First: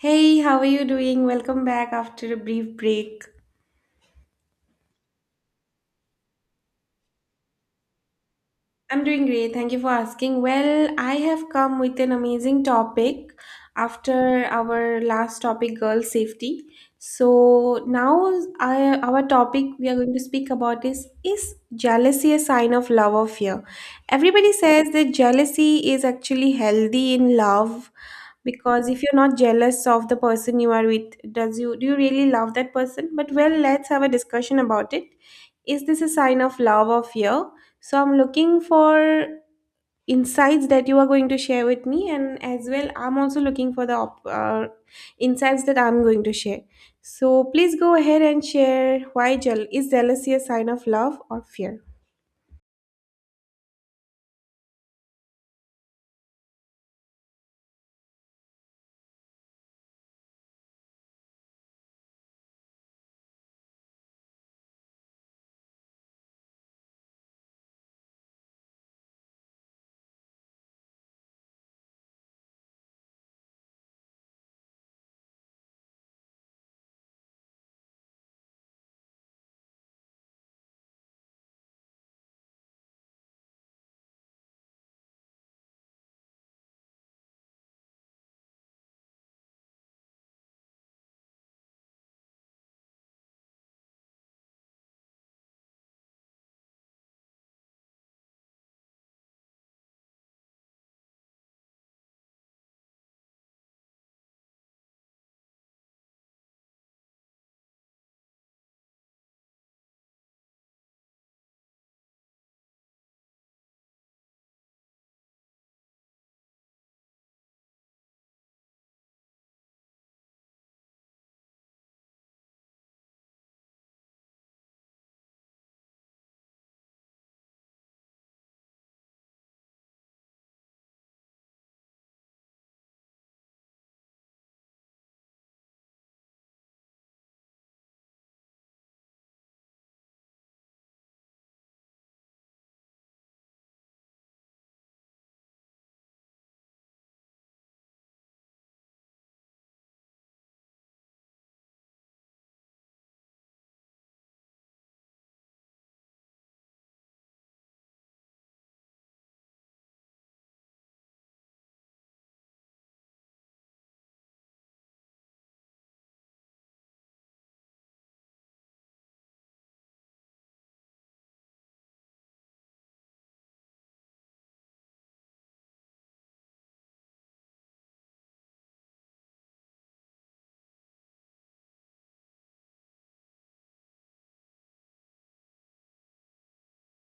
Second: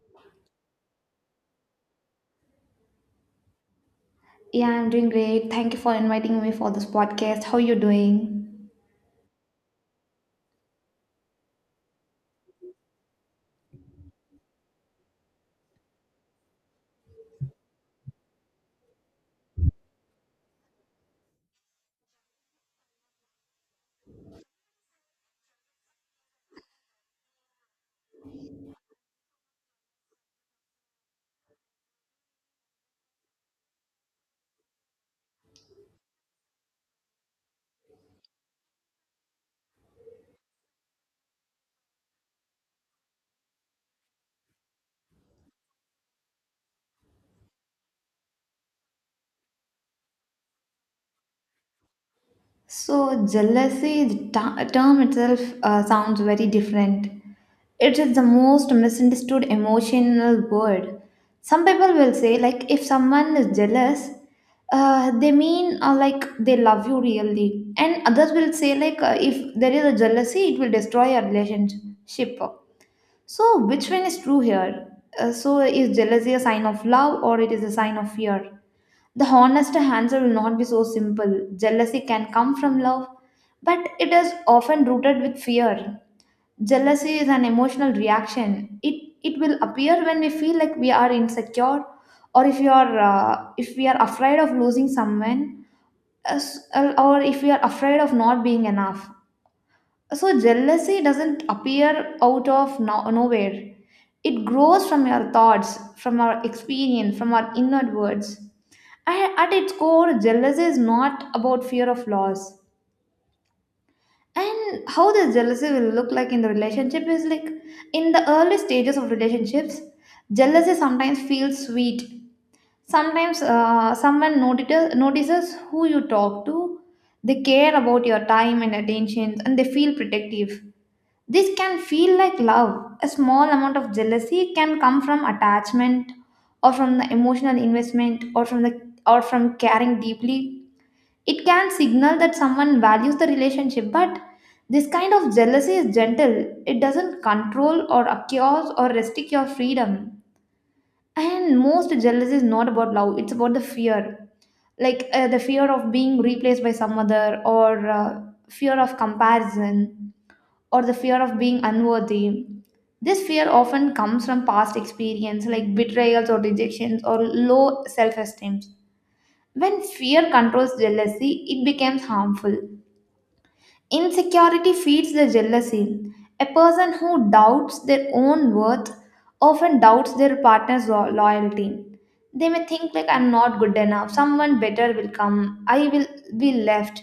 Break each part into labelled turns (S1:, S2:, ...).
S1: Hey, how are you doing? Welcome back after a brief break.
S2: Yeah, I'm doing great. Thank you for inviting me for this podcast. How are you doing?
S1: I'm doing great. Thank you for asking. Well, I have come with an amazing topic after our last topic, girl safety. So now our topic we are going to speak about is jealousy a sign of love or fear? Everybody says that jealousy is actually healthy in love because if you're not jealous of the person you are with, does you do you really love that person? But well, let's have a discussion about it. Is this a sign of love or fear? So I'm looking for insights that you are going to share with me, and as well, I'm also looking for the insights that I'm going to share. So please go ahead and share why jeal is jealousy a sign of love or fear?
S2: So, jealousy, term itself sounds very different. It is the most misunderstood emotional word. Some people will say, like, if someone is jealous, they mean like they love you really. And others will say, like, if there is a jealousy, it will destroy your relationship. So, which one is true here? So, is jealousy a sign of love or it is a sign of fear? The honest answer will not be so simple. Jealousy can come from love, but it is often rooted with fear. Jealousy is an emotional reaction. It will appear when we feel like we are insecure, or if you are if we are afraid of losing someone, as- or if we are afraid of not being enough. So jealousy doesn't appear out of nowhere. It grows from your thoughts, from our experience, from our inward words. And at its core, jealousy is not about fear of loss. And how this jealousy will look like in the relationship is like in the early stages of relationships, jealousy sometimes feels sweet. Sometimes someone notices who you talk to, they care about your time and attention, and they feel protective. This can feel like love. A small amount of jealousy can come from attachment or from the emotional investment or from caring deeply, it can signal that someone values the relationship, but this kind of jealousy is gentle. It doesn't control or accuse or restrict your freedom. And most jealousy is not about love, it's about the fear. Like the fear of being replaced by some other, or fear of comparison, or the fear of being unworthy. This fear often comes from past experience like betrayals or rejections or low self esteem. When fear controls jealousy, it becomes harmful. Insecurity feeds the jealousy. A person who doubts their own worth often doubts their loyalty. They may think like I'm not good enough, someone better will come, I will be left.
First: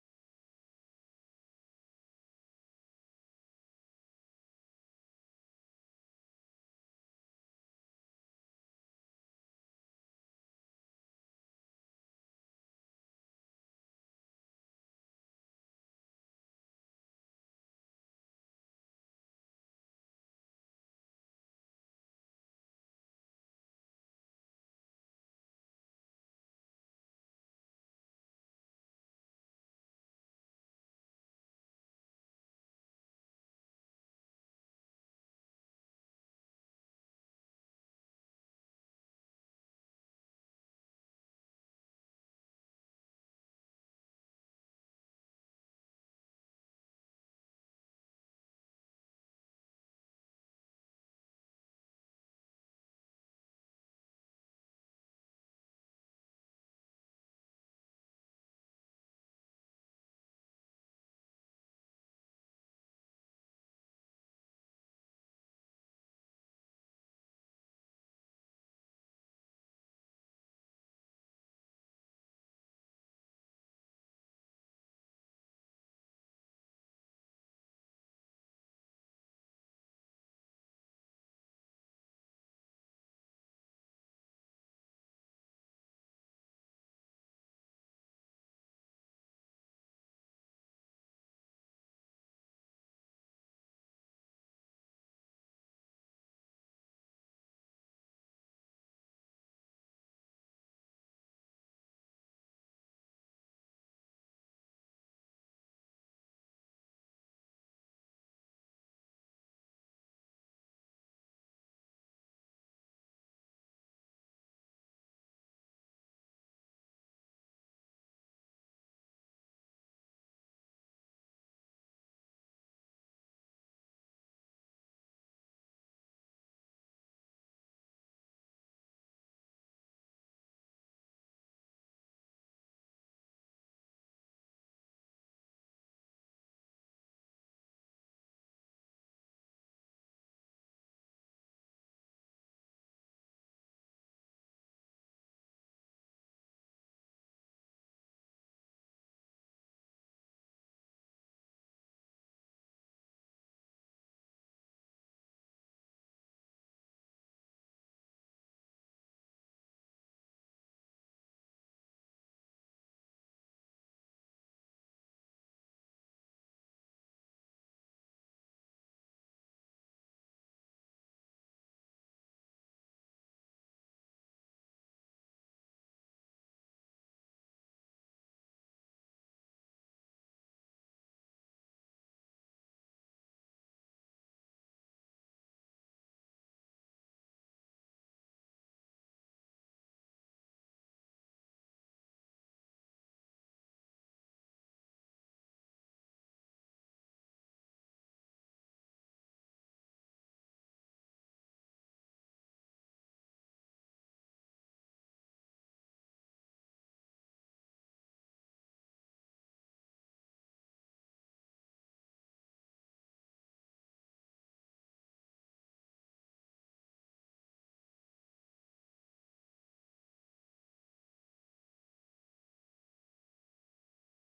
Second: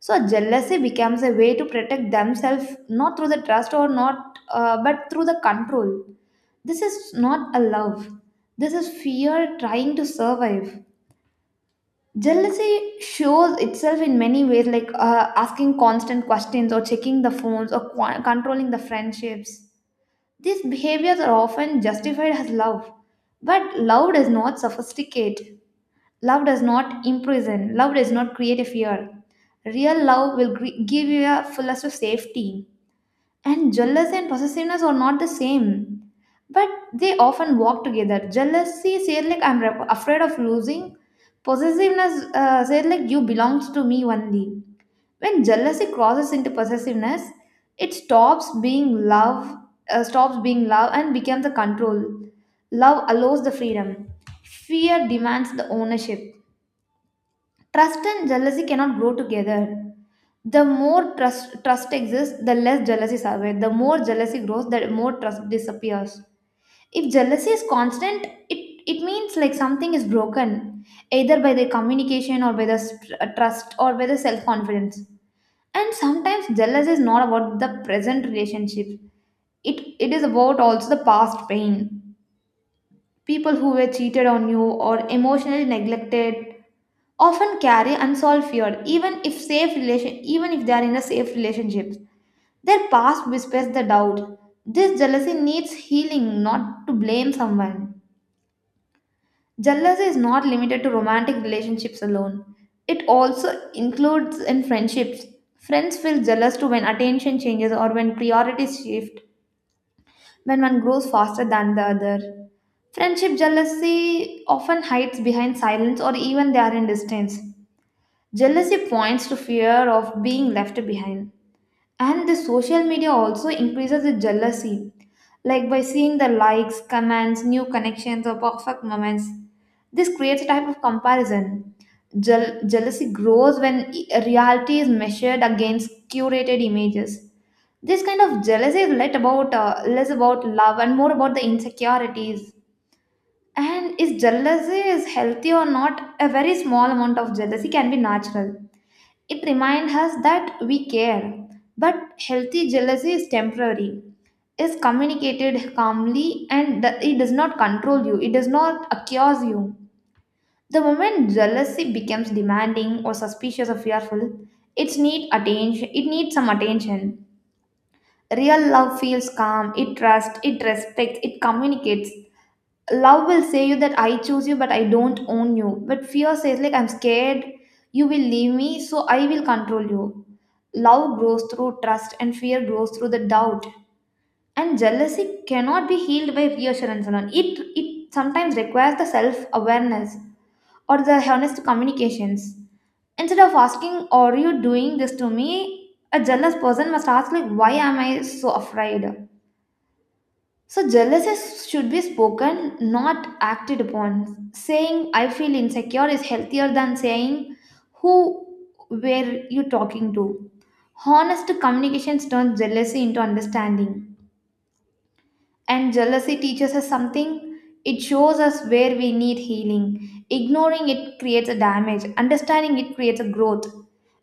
S2: So jealousy becomes a way to protect themselves not through the trust or not but through the control. This is not a love. This is fear trying to survive. Jealousy shows itself in many ways, like asking constant questions or checking the phones or controlling the friendships. These behaviors are often justified as love, but love does not sophisticate. Love does not imprison. Love does not create a fear. Real love will give you a fullest of safety. And jealousy and possessiveness are not the same, but they often walk together. Jealousy says like afraid of losing. Possessiveness says like you belongs to me only. When jealousy crosses into possessiveness, it stops being love, and becomes a control. Love allows the freedom. Fear demands the ownership. Trust and jealousy cannot grow together. The more trust exists, the less jealousy survives. The more jealousy grows, the more trust disappears. If jealousy is constant, it means like something is broken, either by the communication or by the trust or by the self confidence. And sometimes jealousy is not about the present relationship, it is about also the past pain. People who were cheated on you or emotionally neglected often carry unsolved fear even if safe relation even if they are in a safe relationships, their past whispers the doubt. This jealousy needs healing, not to blame someone. Jealousy is not limited to romantic relationships alone, it also includes in friendships. Friends feel jealous too when attention changes or when priorities shift, when one grows faster than the other. Friendship jealousy often hides behind silence or even they are in distance. Jealousy points to fear of being left behind. And the social media also increases the jealousy, like by seeing the likes, comments, new connections, or perfect moments. This creates a type of comparison. Jealousy grows when reality is measured against curated images. This kind of jealousy is let about less about love and more about the insecurities. And is jealousy is healthy or not? A very small amount of jealousy can be natural, it reminds us that we care, but healthy jealousy is temporary, is communicated calmly, and it does not control you, it does not accuse you. The moment jealousy becomes demanding or suspicious or fearful, it needs attention. It needs some attention. Real love feels calm. It trusts. It respects. It communicates. Love will say you that I choose you but I don't own you, but fear says like I'm scared you will leave me, so I will control you. Love grows through trust and fear grows through the doubt. And jealousy cannot be healed by reassurance alone, it sometimes requires the self awareness or the honest communications. Instead of asking, are you doing this to me, a jealous person must ask like, why am I so afraid? So, jealousy should be spoken, not acted upon. Saying, I feel insecure is healthier than saying, who were you talking to? Honest communication turns jealousy into understanding. And jealousy teaches us something, it shows us where we need healing. Ignoring it creates a damage, understanding it creates a growth.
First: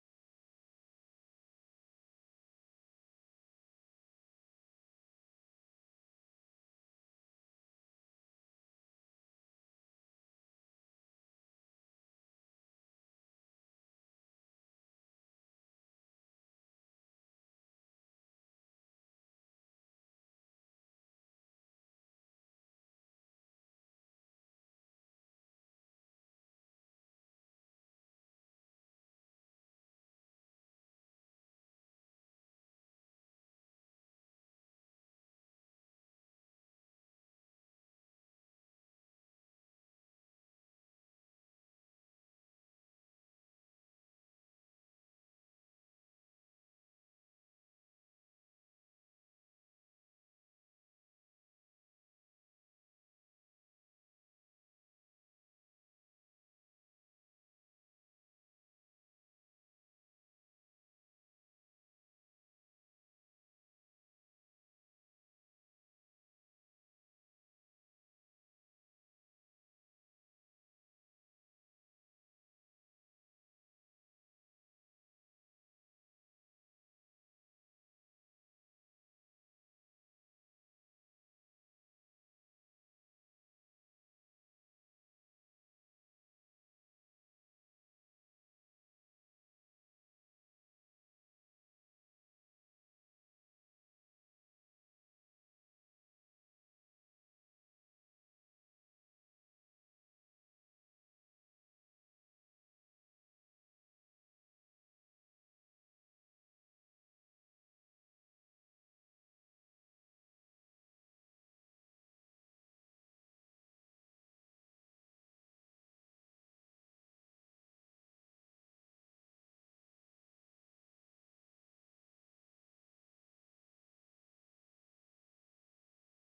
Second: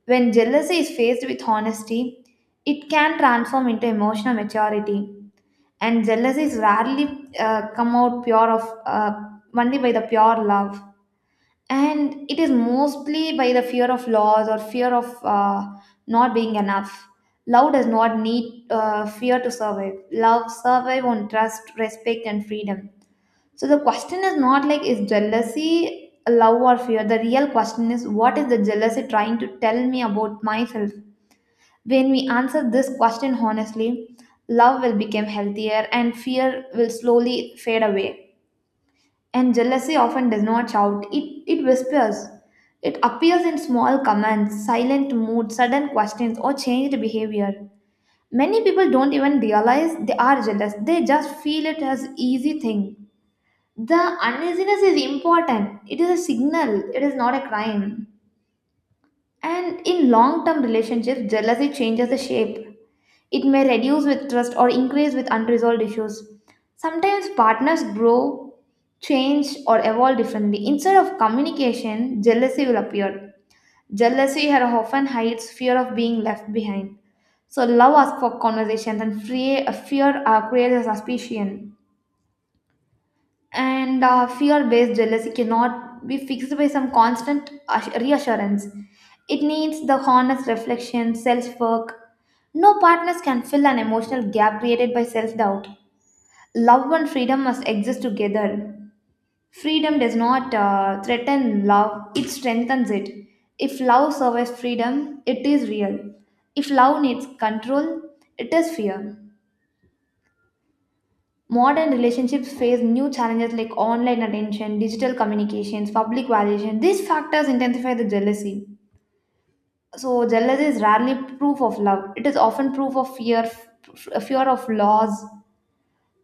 S2: When jealousy is faced with honesty, it can transform into emotional maturity. And jealousies rarely come out pure of only by the pure love, and it is mostly by the fear of loss or fear of not being enough. Love does not need fear to survive, love survive on trust, respect and freedom. So the question is not like, is jealousy love or fear? The real question is, what is the jealousy trying to tell me about myself? When we answer this question honestly, love will become healthier and fear will slowly fade away. And jealousy often does not shout, it whispers. It appears in small comments, silent mood, sudden questions, or changed behavior. Many people don't even realize they are jealous, they just feel it as easy thing. The uneasiness is important. It is a signal. It is not a crime. And in long term relationships, jealousy changes the shape. It may reduce with trust or increase with unresolved issues. Sometimes partners grow, change, or evolve differently. Instead of communication, jealousy will appear. Jealousy here often hides fear of being left behind. So, love asks for conversations, and fear creates a suspicion. And fear-based jealousy cannot be fixed by some reassurance, it needs the honest reflection, self-work. No partners can fill an emotional gap created by self-doubt. Love and freedom must exist together. Freedom does not threaten love, it strengthens it. If love survives freedom, it is real. If love needs control, it is fear. Modern relationships face new challenges like online attention, digital communications, public validation. These factors intensify the jealousy. So, jealousy is rarely proof of love, it is often proof of fear, fear of loss.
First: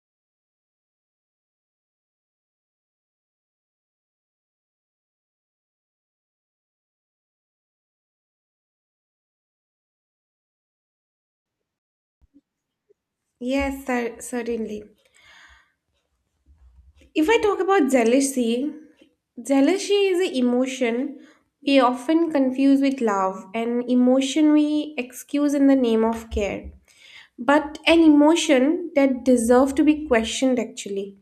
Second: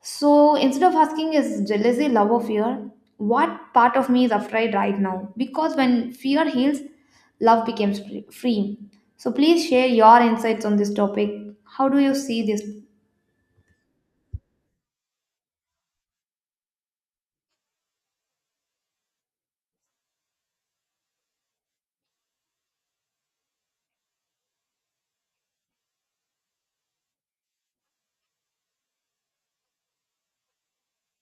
S2: So, instead of asking, is jealousy love or fear? What part of me is afraid right now? Because when fear heals, love becomes free. Free. So, please share your insights on this topic. How do you see this
S1: Yes, certainly. If I talk about jealousy, jealousy is an emotion we often confuse with love, an emotion we excuse in the name of care, but an emotion that deserves to be questioned actually.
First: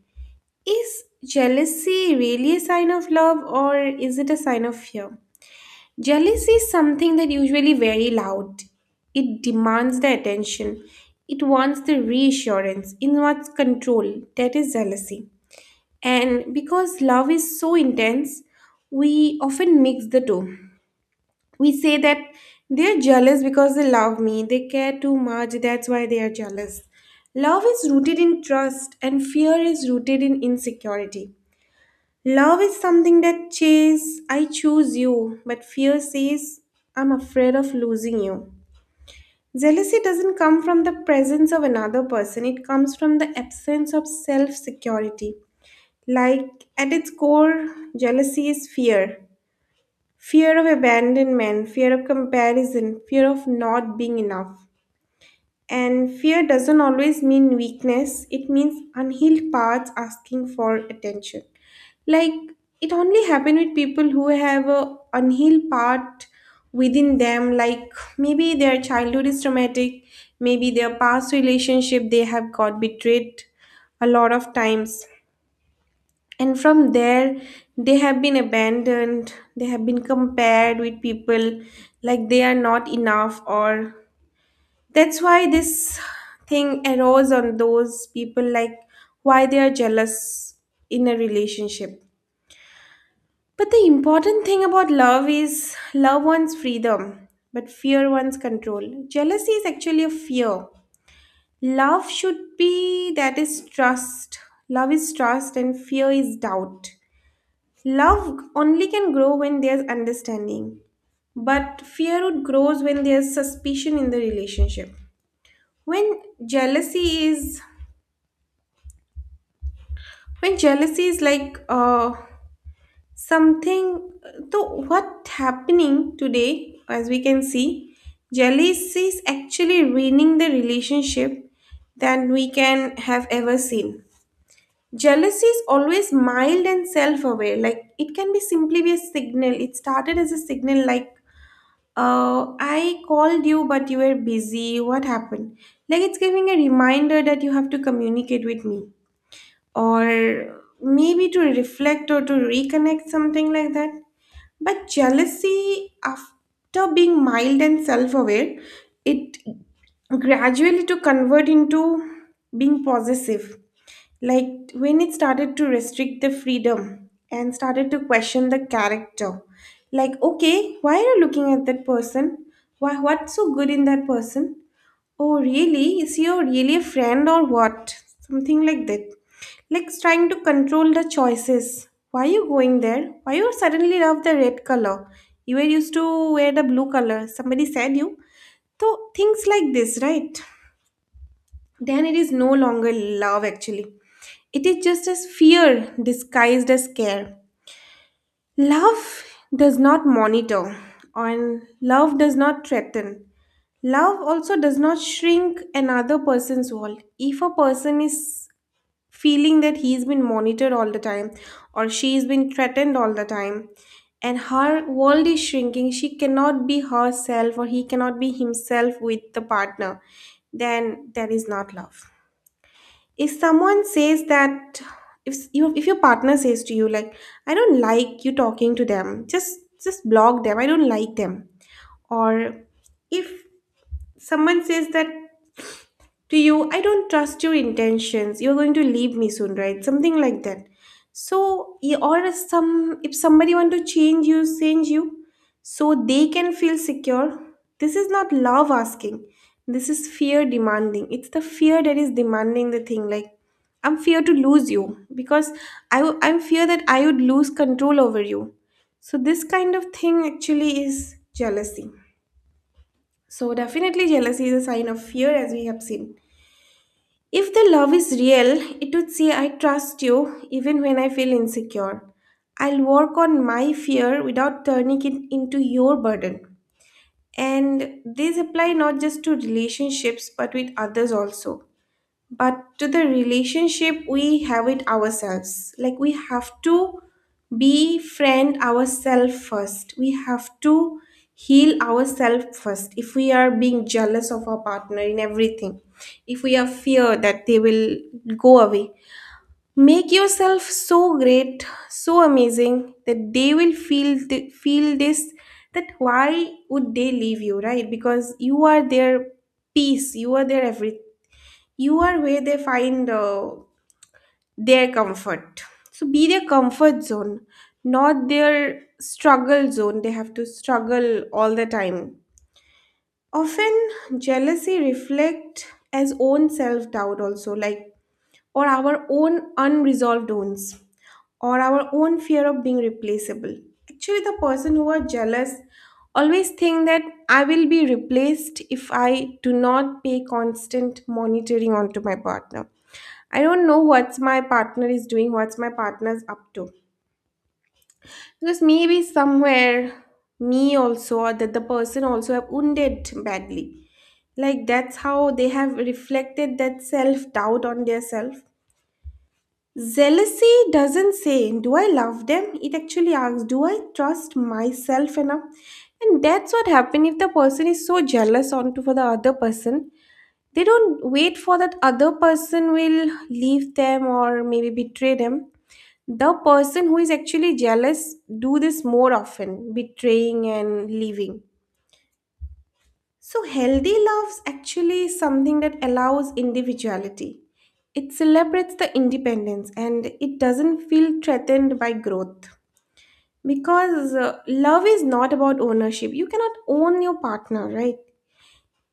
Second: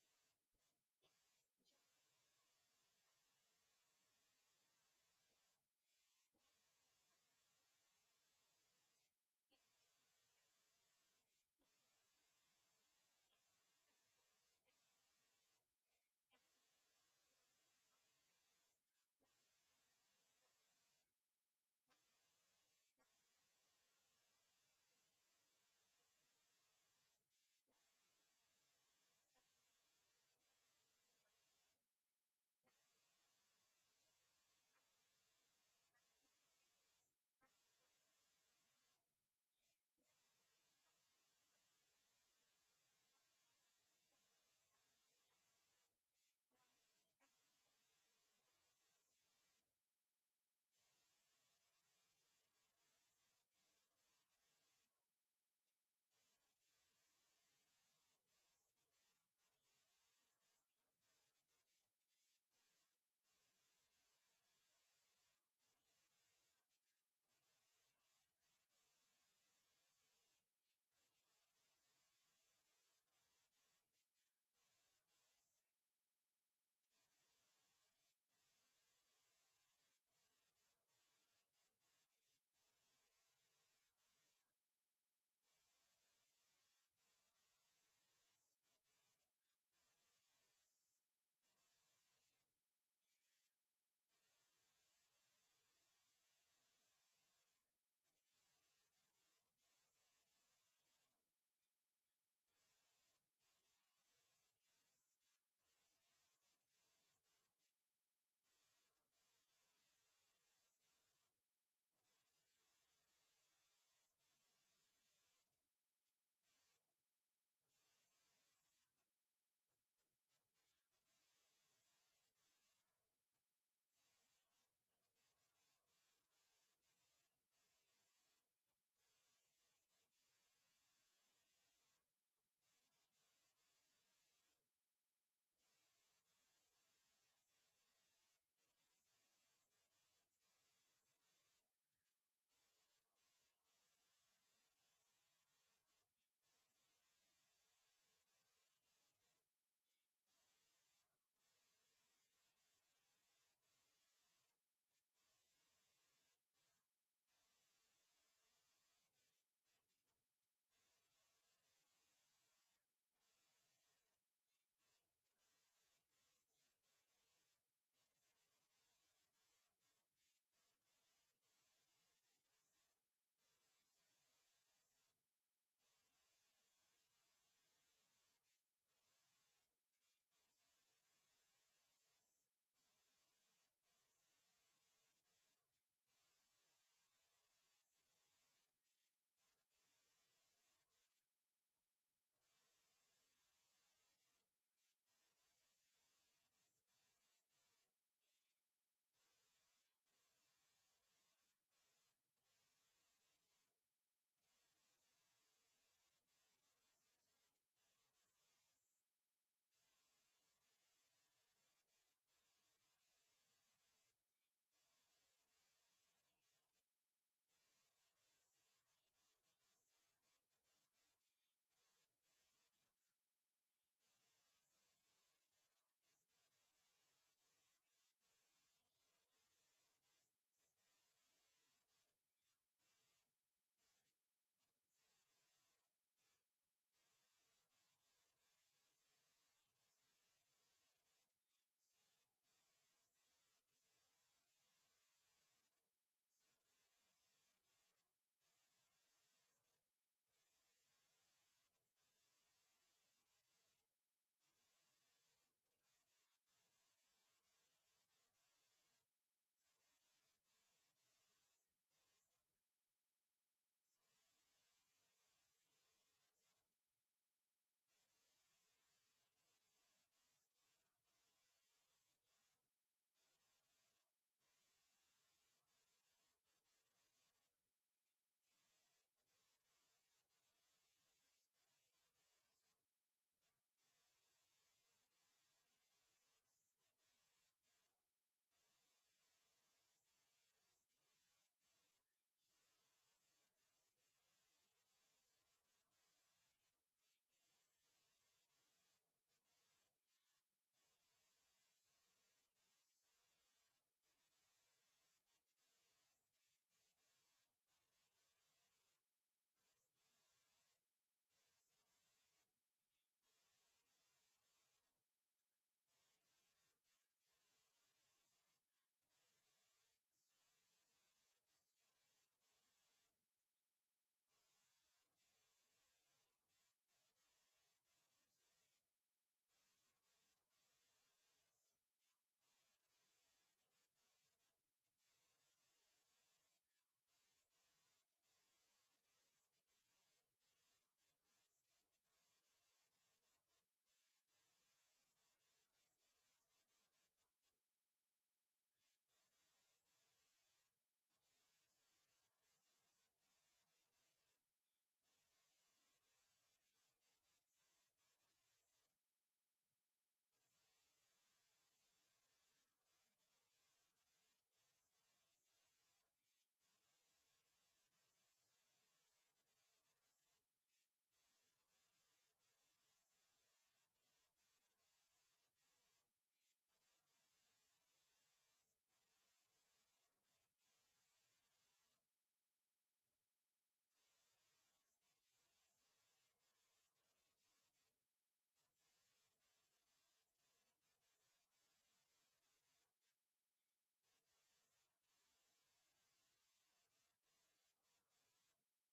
S1: Is jealousy really a sign of love, or is it a sign of fear? Jealousy is something that usually very loud. It demands the attention. It wants the reassurance. It wants control. That is jealousy. And because love is so intense, we often mix the two. We say that they're jealous because they love me, they care too much, that's why they are jealous. Love is rooted in trust, and fear is rooted in insecurity. Love is something that says, I choose you, but fear says, I'm afraid of losing you. Jealousy doesn't come from the presence of another person, it comes from the absence of self security. Like, at its core, jealousy is fear: fear of abandonment, fear of comparison, fear of not being enough. And fear doesn't always mean weakness, it means unhealed parts asking for attention. Like it only happen with people who have a unhealed part within them. Like maybe their childhood is traumatic, maybe their past relationship they have got betrayed a lot of times. And from there, they have been abandoned, they have been compared with people like they are not enough. Or that's why this thing arose on those people, like why they are jealous in a relationship. But the important thing about love is love wants freedom, but fear wants control. Jealousy is actually a fear. Love should be that is trust. Love is trust and fear is doubt. Love only can grow when there's understanding. But fear would grows when there's suspicion in the relationship. When jealousy is when jealousy is like something, so what happening today, as we can see, jealousy is actually ruining the relationship than we can have ever seen. Jealousy is always mild and self-aware. Like it can be simply be a signal. It started as a signal, like uh, I called you but you were busy, what happened? Like it's giving a reminder that you have to communicate with me, or maybe to reflect or to reconnect, something like that. But jealousy, after being mild and self aware, it gradually to convert into being possessive. Like when it started to restrict the freedom and started to question the character. Like, okay, why are you looking at that person? Why, what's so good in that person? Oh, really? Is he your really a friend or what? Something like that. Like trying to control the choices. Why you going there? Why you suddenly love the red color? You were used to wear the blue color. Somebody said you. So things like this, right? Then it is no longer love actually. It is just as fear disguised as care. Love does not monitor, and love does not threaten. Love also does not shrink another person's world. If a person is feeling that he's been monitored all the time, or she's been threatened all the time, and her world is shrinking, she cannot be herself or he cannot be himself with the partner, then that is not love. If someone says that, if you if your partner says to you like, I don't like you talking to them, just block them, I don't like them. Or if someone says that to you, I don't trust your intentions. You're going to leave me soon, right? Something like that. So, yeah, or if somebody want to change you, so they can feel secure. This is not love asking. This is fear demanding. It's the fear that is demanding the thing. Like I'm fear to lose you because I'm fear that I would lose control over you. So this kind of thing actually is jealousy. So definitely jealousy is a sign of fear, as we have seen. If the love is real, it would say, I trust you even when I feel insecure. I'll work on my fear without turning it into your burden. And these apply not just to relationships but with others also, but to the relationship we have with ourselves. Like, we have to befriend ourselves first, we have to heal ourselves first. If we are being jealous of our partner in everything, if we are fear that they will go away, make yourself so great, so amazing that they will feel this, that why would they leave you, right? Because you are their peace, you are their everything, you are where they find their comfort. So be their comfort zone, not their struggle zone, they have to struggle all the time. Often jealousy reflect as own self doubt also, like, or our own unresolved wounds, or our own fear of being replaceable. Actually, the person who are jealous always think that I will be replaced if I do not pay constant monitoring onto my partner. I don't know what's my partner is doing, what's my partner's up to. Because maybe somewhere me also, or that the person also have wounded badly. Like that's how they have reflected that self doubt on their self. Jealousy doesn't say, do I love them? It actually asks, do I trust myself enough? And that's what happens if the person is so jealous onto for the other person. They don't wait for that other person will leave them or maybe betray them. The person who is actually jealous do this more often, betraying and leaving. So, healthy love's actually something that allows individuality. It celebrates the independence and it doesn't feel threatened by growth. Because love is not about ownership. You cannot own your partner, right?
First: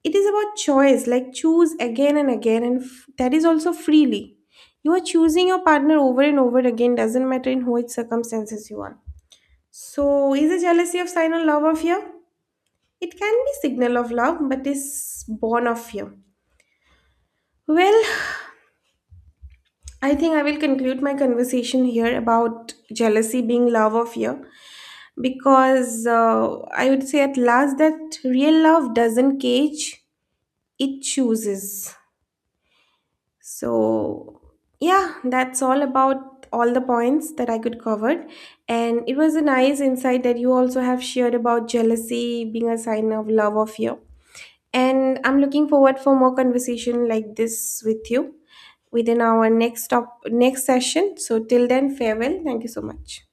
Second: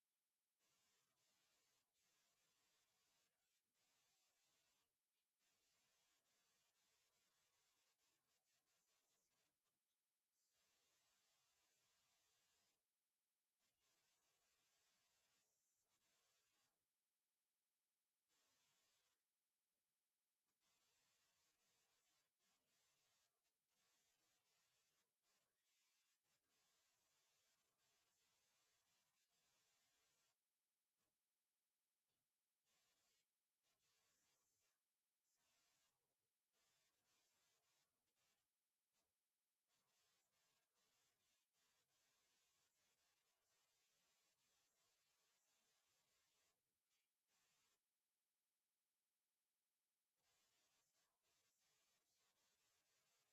S1: It is about choice, like choose again and again, and that is also freely. You are choosing your partner over and over again, doesn't matter in which circumstances you are. So, is a jealousy of sign of love or fear? It can be signal of love, but is born of fear. Well, I think I will conclude my conversation here about jealousy being love or fear, because I would say at last that real love doesn't cage, it chooses. So, yeah, that's all about all the points that I could cover. And it was a nice insight that you also have shared about jealousy being a sign of love or fear. And I'm looking forward for more conversation like this with you within our next session. So till then, farewell. Thank you so much.